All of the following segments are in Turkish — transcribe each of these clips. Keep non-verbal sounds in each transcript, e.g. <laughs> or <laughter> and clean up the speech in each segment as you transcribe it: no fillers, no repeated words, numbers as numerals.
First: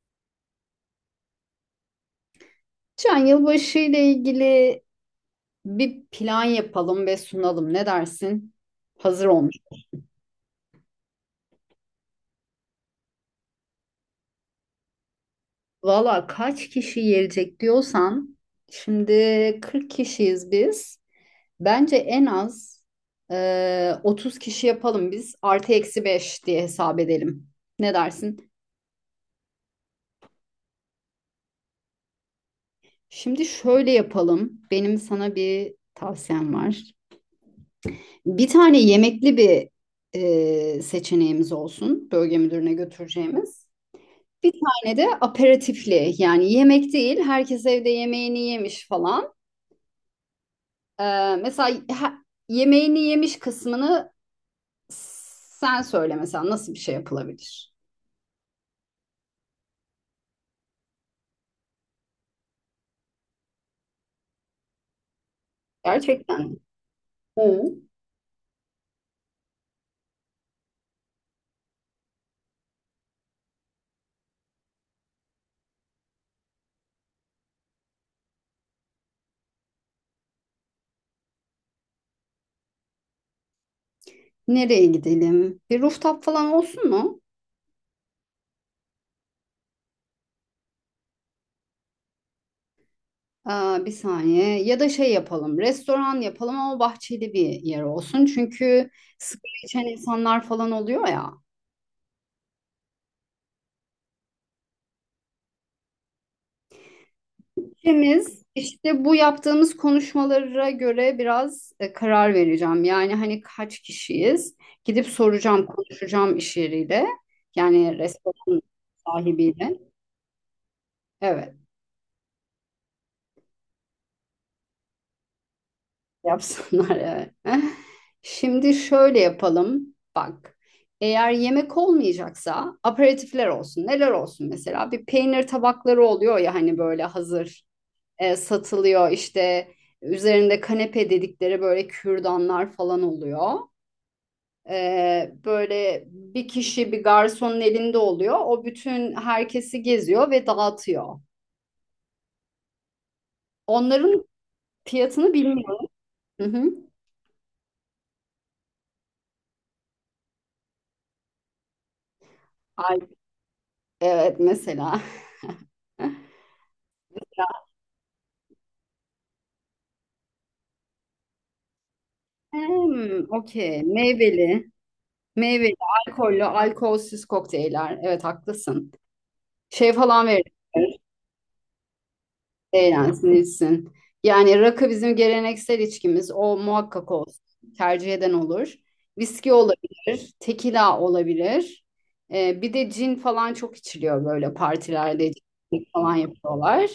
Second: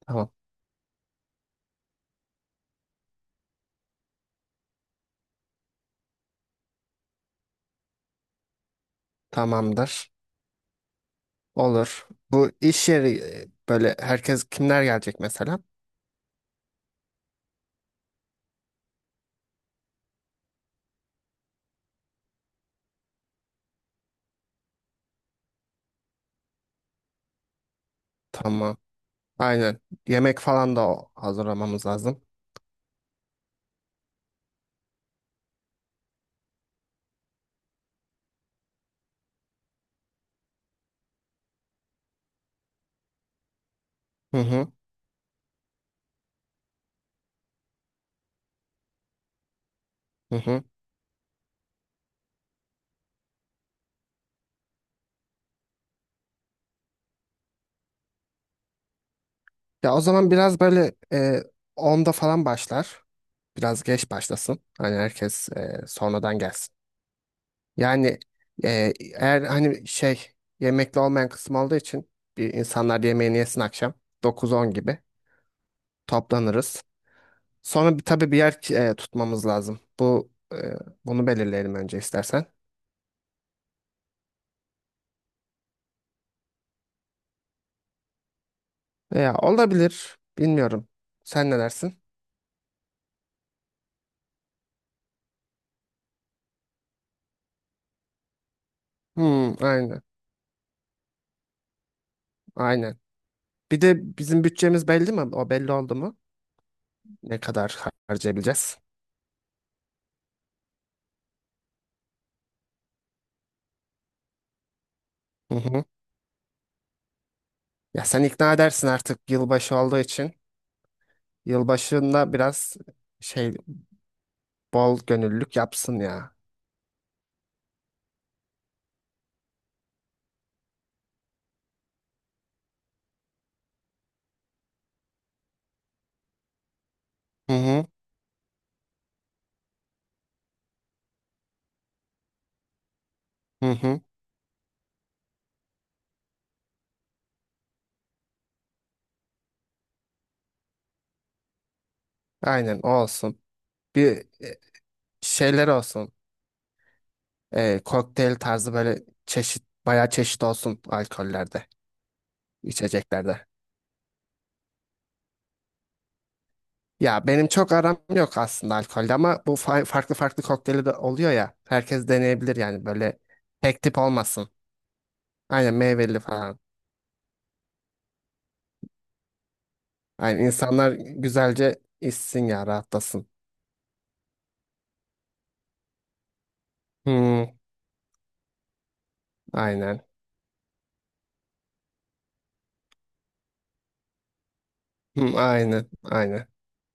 Tamam. Şu an yılbaşı ile ilgili bir plan yapalım ve sunalım. Ne dersin? Hazır olmuş. Tamamdır. Olur. Bu iş yeri böyle herkes kimler gelecek mesela? Valla kaç kişi gelecek diyorsan, şimdi 40 kişiyiz biz. Bence en az 30 kişi yapalım biz. Artı eksi 5 diye hesap edelim. Ne dersin? Tamam. Aynen. Yemek falan da hazırlamamız lazım. Şimdi şöyle yapalım. Benim sana bir tavsiyem var. Bir tane yemekli bir seçeneğimiz olsun. Bölge müdürüne götüreceğimiz. Hı Bir hı. tane de aperatifli, yani yemek değil, herkes evde yemeğini yemiş falan. Hı hı. Mesela yemeğini yemiş kısmını sen söyle, mesela nasıl bir şey yapılabilir? Ya o zaman biraz böyle 10'da falan başlar. Biraz geç başlasın. Hani herkes sonradan Gerçekten. gelsin. Hı. Yani eğer hani şey yemekli olmayan kısım olduğu için bir insanlar yemeğini yesin akşam 9-10 gibi toplanırız. Sonra tabii bir yer tutmamız lazım. Bunu belirleyelim önce istersen. Nereye gidelim? Bir rooftop falan olsun mu? Veya olabilir. Bilmiyorum. Sen ne dersin? Bir saniye, ya da şey yapalım, restoran yapalım ama bahçeli bir yer olsun, çünkü sigara Hmm, içen aynen. insanlar falan oluyor ya. Aynen. Bir de bizim bütçemiz belli mi? O belli oldu mu? Ne kadar İkimiz harcayabileceğiz? işte bu yaptığımız konuşmalara göre biraz karar vereceğim. Yani hani kaç kişiyiz? Gidip Hı soracağım, hı. konuşacağım iş yeriyle. Yani Ya sen ikna restoran edersin artık yılbaşı sahibiyle. olduğu için. Evet, Yılbaşında biraz şey bol gönüllülük yapsın ya. yapsınlar <laughs> evet. Şimdi şöyle yapalım. Bak, eğer yemek olmayacaksa aperatifler olsun. Neler olsun mesela? Bir peynir tabakları oluyor ya, hani böyle Hı hazır hı. Satılıyor. İşte üzerinde kanepe dedikleri böyle kürdanlar falan oluyor. Hı hı. Böyle bir kişi bir garsonun elinde oluyor. O bütün herkesi geziyor ve dağıtıyor. Aynen o olsun. Bir Onların e, fiyatını şeyler bilmiyorum. olsun. Hı hı. Kokteyl tarzı böyle çeşit bayağı çeşit olsun alkollerde, Ay, içeceklerde. evet mesela. Ya benim çok aram yok aslında alkolde ama bu farklı farklı kokteyli de oluyor ya. Herkes deneyebilir yani böyle Hmm, okey. tek tip olmasın. Meyveli, Aynen meyveli, meyveli alkollü, falan. alkolsüz kokteyller. Evet, haklısın. Şey falan Aynen veriyor. insanlar güzelce içsin ya rahatlasın. Eğlensin. Yani rakı bizim geleneksel içkimiz. O muhakkak olsun. Hmm, Tercih eden olur. Viski aynen. olabilir, tekila olabilir. Bir de cin falan çok içiliyor böyle partilerde, Hmm, cin aynen. falan Aynen. yapıyorlar.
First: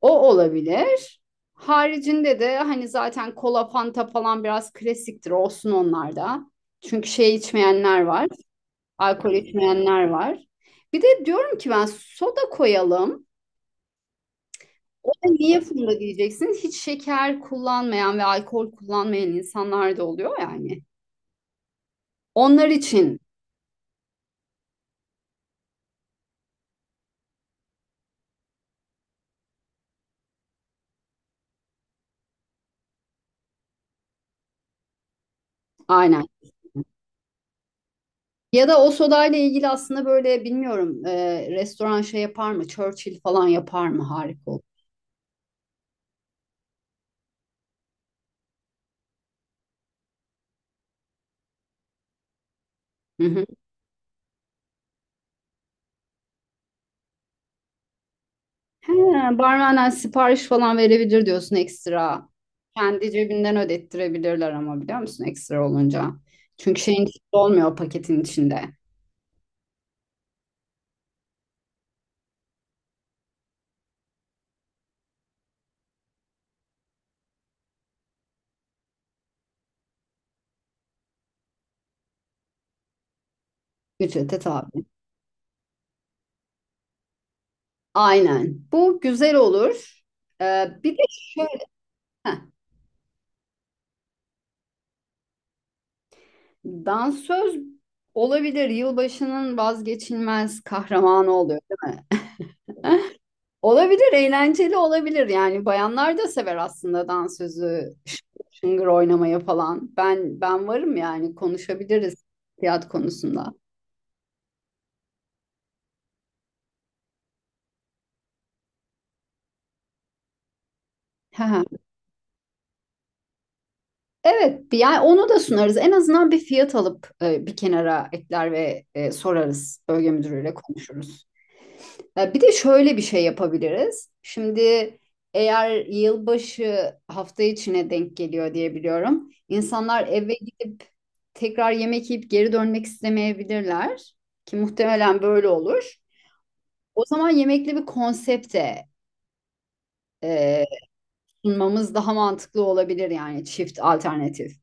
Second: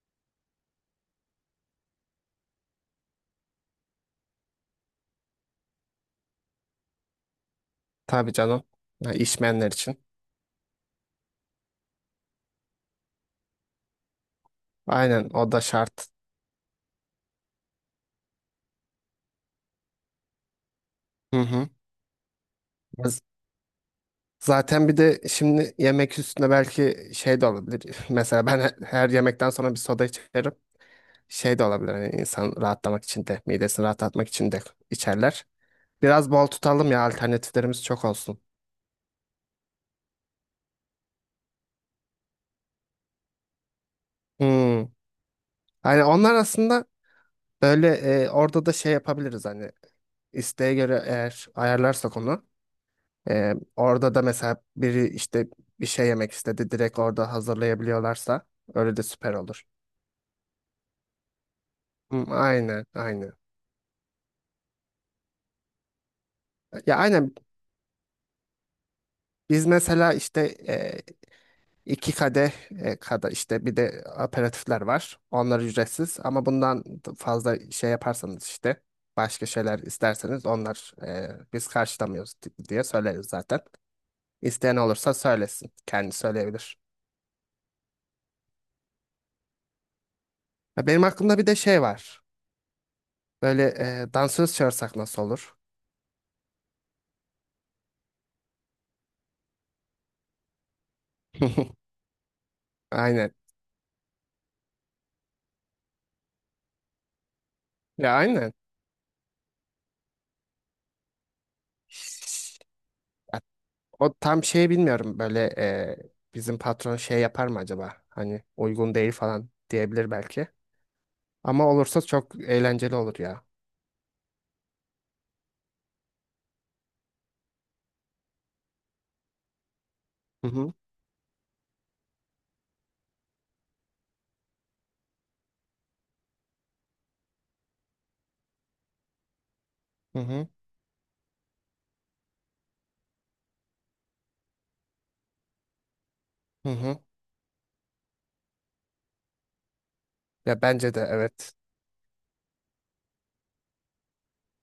O olabilir. Haricinde de hani zaten kola, fanta falan biraz klasiktir. Olsun onlar da. Çünkü şey içmeyenler var. Tabii canım. Ya, Alkol içmeyenler için. içmeyenler var. Bir de diyorum ki ben soda koyalım. Aynen o Niye da funda şart. diyeceksin? Hiç şeker kullanmayan ve alkol kullanmayan insanlar da oluyor yani. Hı hı. Onlar için Zaten bir de şimdi yemek üstüne belki şey de olabilir. <laughs> Mesela ben her yemekten sonra bir soda içerim. Şey de olabilir hani insan rahatlamak için de, midesini rahatlatmak için de içerler. aynen. Biraz bol tutalım ya alternatiflerimiz çok olsun. Ya da o sodayla ilgili aslında böyle bilmiyorum, restoran şey yapar mı? Churchill falan yapar mı? Harika olur. Hmm. Hani onlar aslında böyle orada da şey yapabiliriz hani isteğe göre eğer ayarlarsak onu. Hı hı. Orada da mesela biri işte bir şey yemek istedi direkt orada hazırlayabiliyorlarsa He, öyle de süper olur. barmenden sipariş falan verebilir diyorsun, ekstra. Hmm, aynen Kendi aynen. cebinden ödettirebilirler ama, biliyor musun, ekstra olunca. Çünkü Ya şeyin içinde aynen. olmuyor, paketin içinde. Biz mesela işte e, iki kadeh kadar işte bir de aperatifler var. Onlar ücretsiz ama bundan fazla şey yaparsanız işte başka şeyler isterseniz onlar biz karşılamıyoruz diye söyleriz zaten. Ücrete İsteyen tabi. olursa söylesin. Kendi söyleyebilir. Aynen. Bu güzel olur. Ya Bir de benim aklımda bir de şey var. Heh, Böyle dansöz çağırsak nasıl olur? dansöz olabilir. Yılbaşının vazgeçilmez kahramanı oluyor, <laughs> değil mi? <laughs> Aynen. Olabilir, eğlenceli olabilir. Yani bayanlar da sever aslında dansözü, Ya şıngır aynen. şıngır oynamayı falan. Ben varım yani, konuşabiliriz fiyat konusunda. O tam şey bilmiyorum böyle bizim patron şey yapar mı acaba? Hani uygun değil falan diyebilir belki. Hı hı. Ama olursa çok eğlenceli olur ya. Evet, yani onu da sunarız. En azından bir fiyat alıp bir kenara ekler ve sorarız. Bölge Hı müdürüyle hı, konuşuruz. Ya bir de şöyle bir şey yapabiliriz. Şimdi eğer yılbaşı hafta içine denk geliyor diye biliyorum. İnsanlar hı eve hı, gidip tekrar yemek yiyip geri dönmek istemeyebilirler ki muhtemelen böyle olur. hı hı. O zaman yemekli bir konsepte Ya e, bence de evet. sunmamız daha mantıklı olabilir, yani çift alternatif.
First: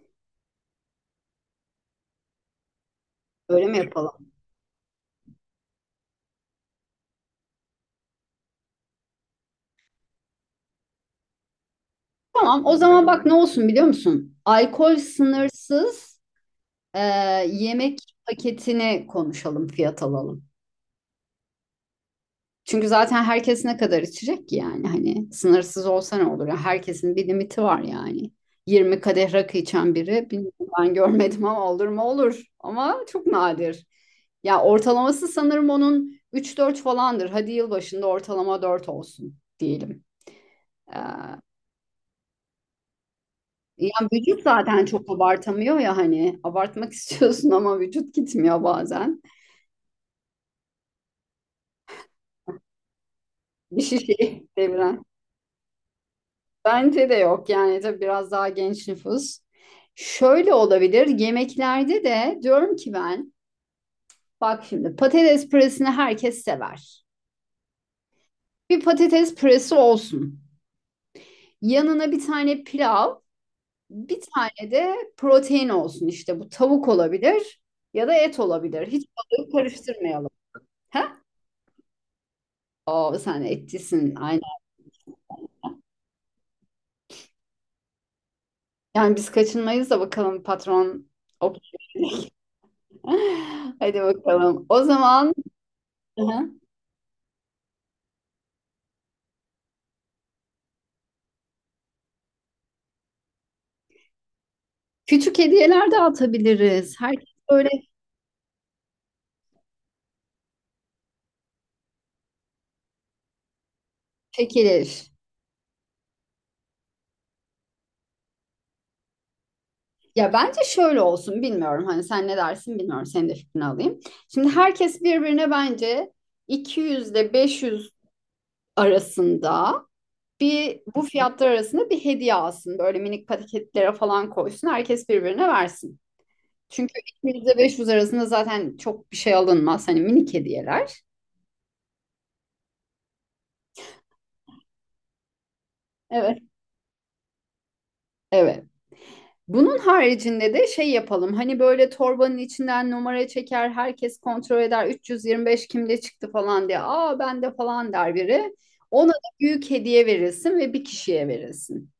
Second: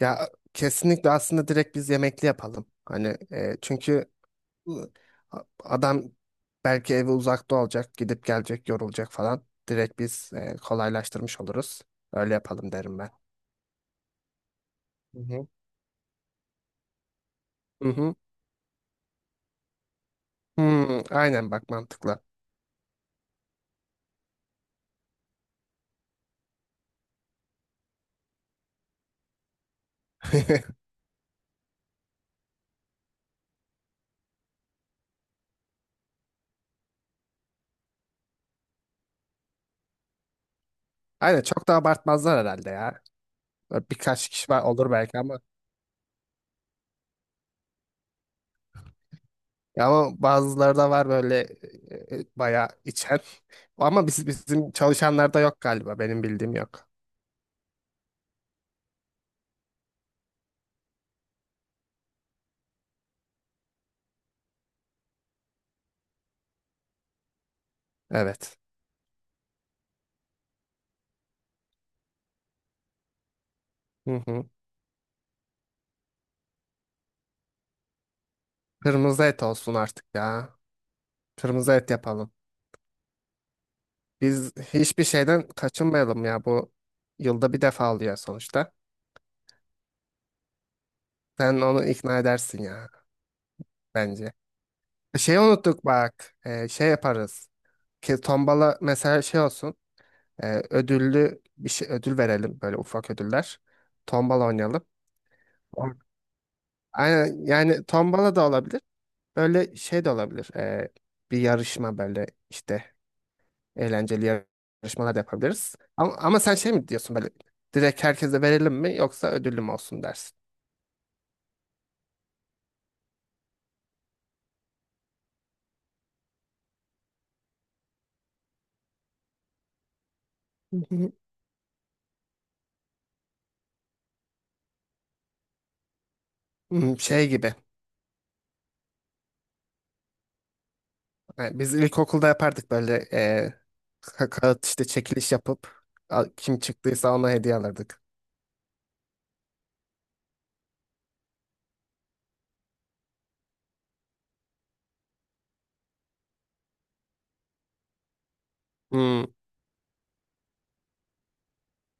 Ya kesinlikle aslında direkt biz yemekli yapalım. Hani Öyle mi çünkü yapalım? ı, adam belki evi uzakta olacak, gidip gelecek, yorulacak falan. Direkt biz kolaylaştırmış oluruz. Öyle Tamam, yapalım o derim zaman ben. bak ne olsun biliyor musun? Alkol Hı hı. sınırsız, e, Hı yemek hı. paketini konuşalım, fiyat alalım. Hmm, aynen bak mantıklı. Çünkü zaten herkes ne kadar içecek ki yani, hani sınırsız olsa ne olur? Ya, herkesin bir limiti var yani. 20 kadeh rakı içen biri, <laughs> bilmiyorum, ben görmedim ama olur mu olur. Ama çok nadir. Ya, ortalaması sanırım onun 3-4 falandır. Hadi yılbaşında ortalama 4 olsun diyelim. Ee, Aynen çok da abartmazlar herhalde ya. Böyle yani birkaç vücut kişi var, zaten olur çok belki ama. abartamıyor ya, hani abartmak <laughs> istiyorsun ama vücut gitmiyor bazen. Ya ama bazıları da var böyle bayağı içen. Bir Ama şişeyi bizim deviren. çalışanlarda yok galiba. Benim bildiğim yok. Bence de yok yani, tabii biraz daha genç nüfus. Şöyle olabilir yemeklerde de, diyorum ki ben, bak şimdi patates püresini herkes sever. Evet. Bir patates püresi olsun. Yanına bir tane pilav, bir Hı hı. tane de protein olsun, işte bu tavuk olabilir ya da et olabilir. Hiç Kırmızı et balığı olsun artık karıştırmayalım. ya. He? Kırmızı et yapalım. Oo, sen etçisin aynen. Biz hiçbir şeyden kaçınmayalım ya. Bu yılda bir defa oluyor sonuçta. Yani biz kaçınmayız da, bakalım patron. Sen onu ikna edersin ya <laughs> Hadi bence. bakalım. O zaman. Şey unuttuk Hı bak. hı. E, şey yaparız. Ki tombala mesela şey olsun. Ödüllü bir şey ödül verelim böyle ufak ödüller. Tombala oynayalım. Küçük hediyeler Tamam. dağıtabiliriz. Herkes Aynen, böyle yani tombala da olabilir. Böyle şey de olabilir. Bir yarışma böyle işte eğlenceli çekilir. yarışmalar da yapabiliriz. Ama sen şey mi diyorsun böyle direkt herkese verelim mi yoksa ödüllü mü olsun Ya dersin? bence şöyle olsun, bilmiyorum. Hani sen ne dersin, bilmiyorum. Senin de fikrini alayım. Şimdi herkes birbirine bence 200 ile 500 arasında, Hı bir bu hı. fiyatlar arasında bir hediye alsın. Böyle minik paketlere falan koysun. Herkes birbirine versin. Çünkü Hmm, şey 200 gibi. ile 500 arasında zaten çok bir şey alınmaz. Hani minik hediyeler. Yani biz ilkokulda yapardık böyle kağıt işte çekiliş yapıp Evet. kim çıktıysa ona hediye alırdık. Evet. Bunun haricinde de şey yapalım. Hani böyle torbanın içinden numara çeker, herkes kontrol eder. 325 kimde çıktı falan diye. Aa, bende falan der biri. Ona da Hmm, büyük hediye verilsin ve bir kişiye verilsin.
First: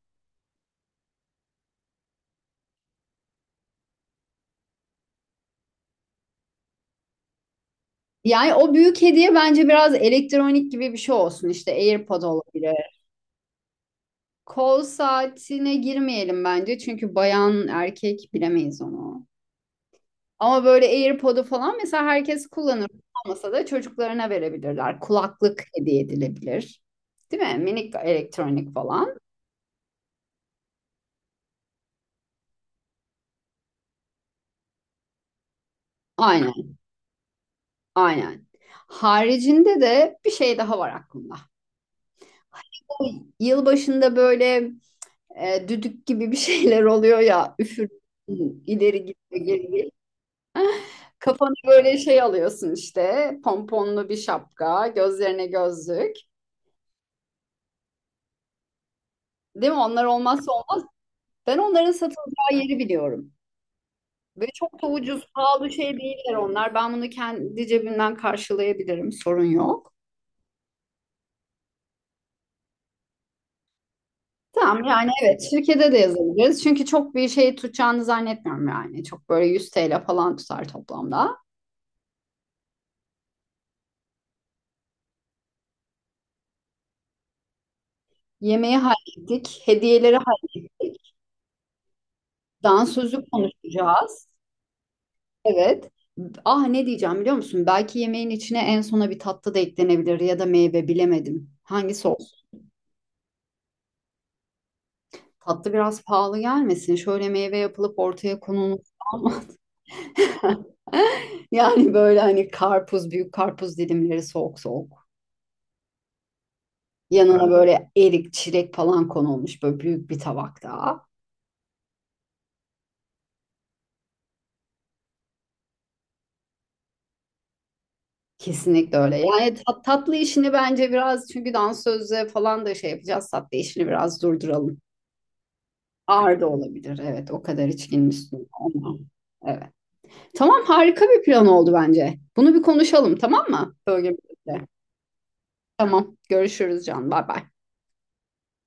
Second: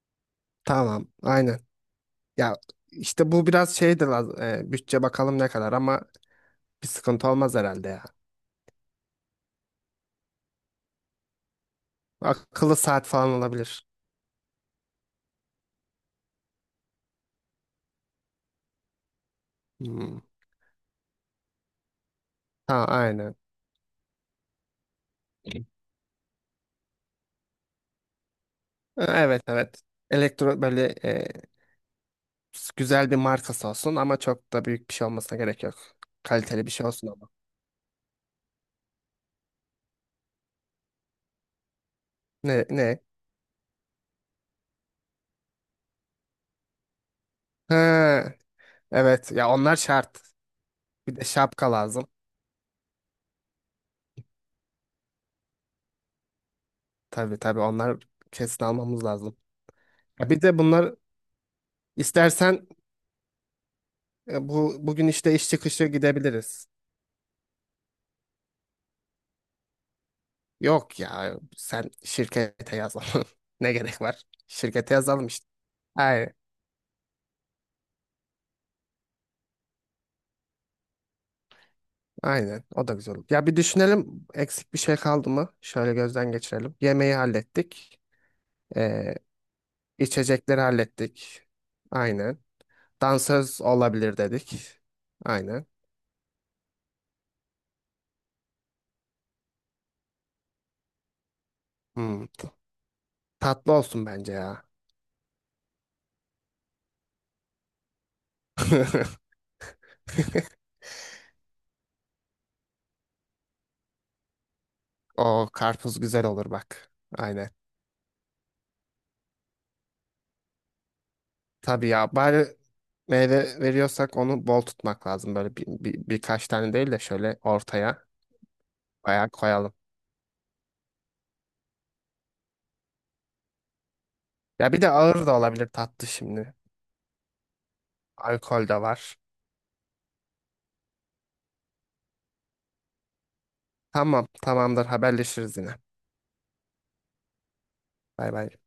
tamam. Aynen. Ya işte bu biraz şeydir bütçe bakalım ne kadar ama bir sıkıntı olmaz herhalde ya. Yani o büyük hediye bence biraz elektronik gibi bir şey olsun. İşte AirPod Akıllı olabilir. saat falan olabilir. Kol saatine girmeyelim bence. Çünkü bayan erkek bilemeyiz onu. Hmm. Ama böyle AirPod'u falan mesela herkes Ha, kullanır. aynen. Olmasa da çocuklarına verebilirler. Kulaklık E, hediye edilebilir. Değil mi? Minik elektronik falan. Evet, evet. Böyle güzel bir markası olsun ama çok da büyük bir şey olmasına gerek yok. Kaliteli bir Aynen, şey olsun ama. aynen. Haricinde de bir şey daha var aklımda. Ne ne? O yılbaşında böyle düdük gibi bir <laughs> şeyler oluyor ya. Üfür, Ha, ileri git evet ya geri onlar git. şart. Bir de Kafanı şapka böyle lazım. şey alıyorsun işte. Pomponlu bir şapka, gözlerine gözlük. Tabii tabii onlar kesin almamız lazım. Değil mi? Onlar Ya bir olmazsa de olmaz. bunlar Ben onların satılacağı istersen yeri biliyorum. Ve bu çok da bugün ucuz, işte iş pahalı çıkışı şey değiller gidebiliriz. onlar. Ben bunu kendi cebimden karşılayabilirim, sorun yok. Yok ya sen şirkete yazalım. <laughs> Ne gerek var? Tamam Şirkete yani, yazalım evet, işte. şirkete de Aynen. yazabiliriz. Çünkü çok bir şey tutacağını zannetmiyorum yani. Çok böyle 100 TL falan tutar toplamda. Aynen. O da güzel olur. Ya bir düşünelim eksik bir şey kaldı mı? Şöyle gözden geçirelim. Yemeği hallettik. Yemeği Ee, hallettik, hediyeleri içecekleri hallettik. hallettik. Aynen. Dansözü Dansöz olabilir konuşacağız. dedik. Aynen. Evet. Ah, ne diyeceğim biliyor musun? Belki yemeğin içine en sona bir tatlı da eklenebilir ya da meyve, bilemedim. Hangisi Hmm. olsun? Tatlı olsun bence ya. Tatlı biraz pahalı gelmesin. Şöyle meyve yapılıp ortaya konulmuş. <laughs> <laughs> Yani böyle hani karpuz, büyük karpuz dilimleri soğuk soğuk. O karpuz güzel olur bak. Yanına Aynen. böyle erik, çilek falan konulmuş böyle büyük bir tabakta. Tabii ya bari meyve veriyorsak onu bol tutmak lazım. Böyle birkaç tane değil de şöyle ortaya. Kesinlikle öyle. Bayağı Yani koyalım. Tatlı işini bence biraz, çünkü dansözle falan da şey yapacağız. Tatlı işini biraz Ya durduralım. bir de ağır da olabilir tatlı Ağır da şimdi. olabilir. Evet, o kadar içkinin üstüne. Alkol de Ama, var. evet. Tamam, harika bir plan oldu bence. Bunu bir konuşalım, tamam mı? Tamam, Bölgemizde. tamamdır. Haberleşiriz yine. Tamam. Görüşürüz Can. Bay bay. Bay bay.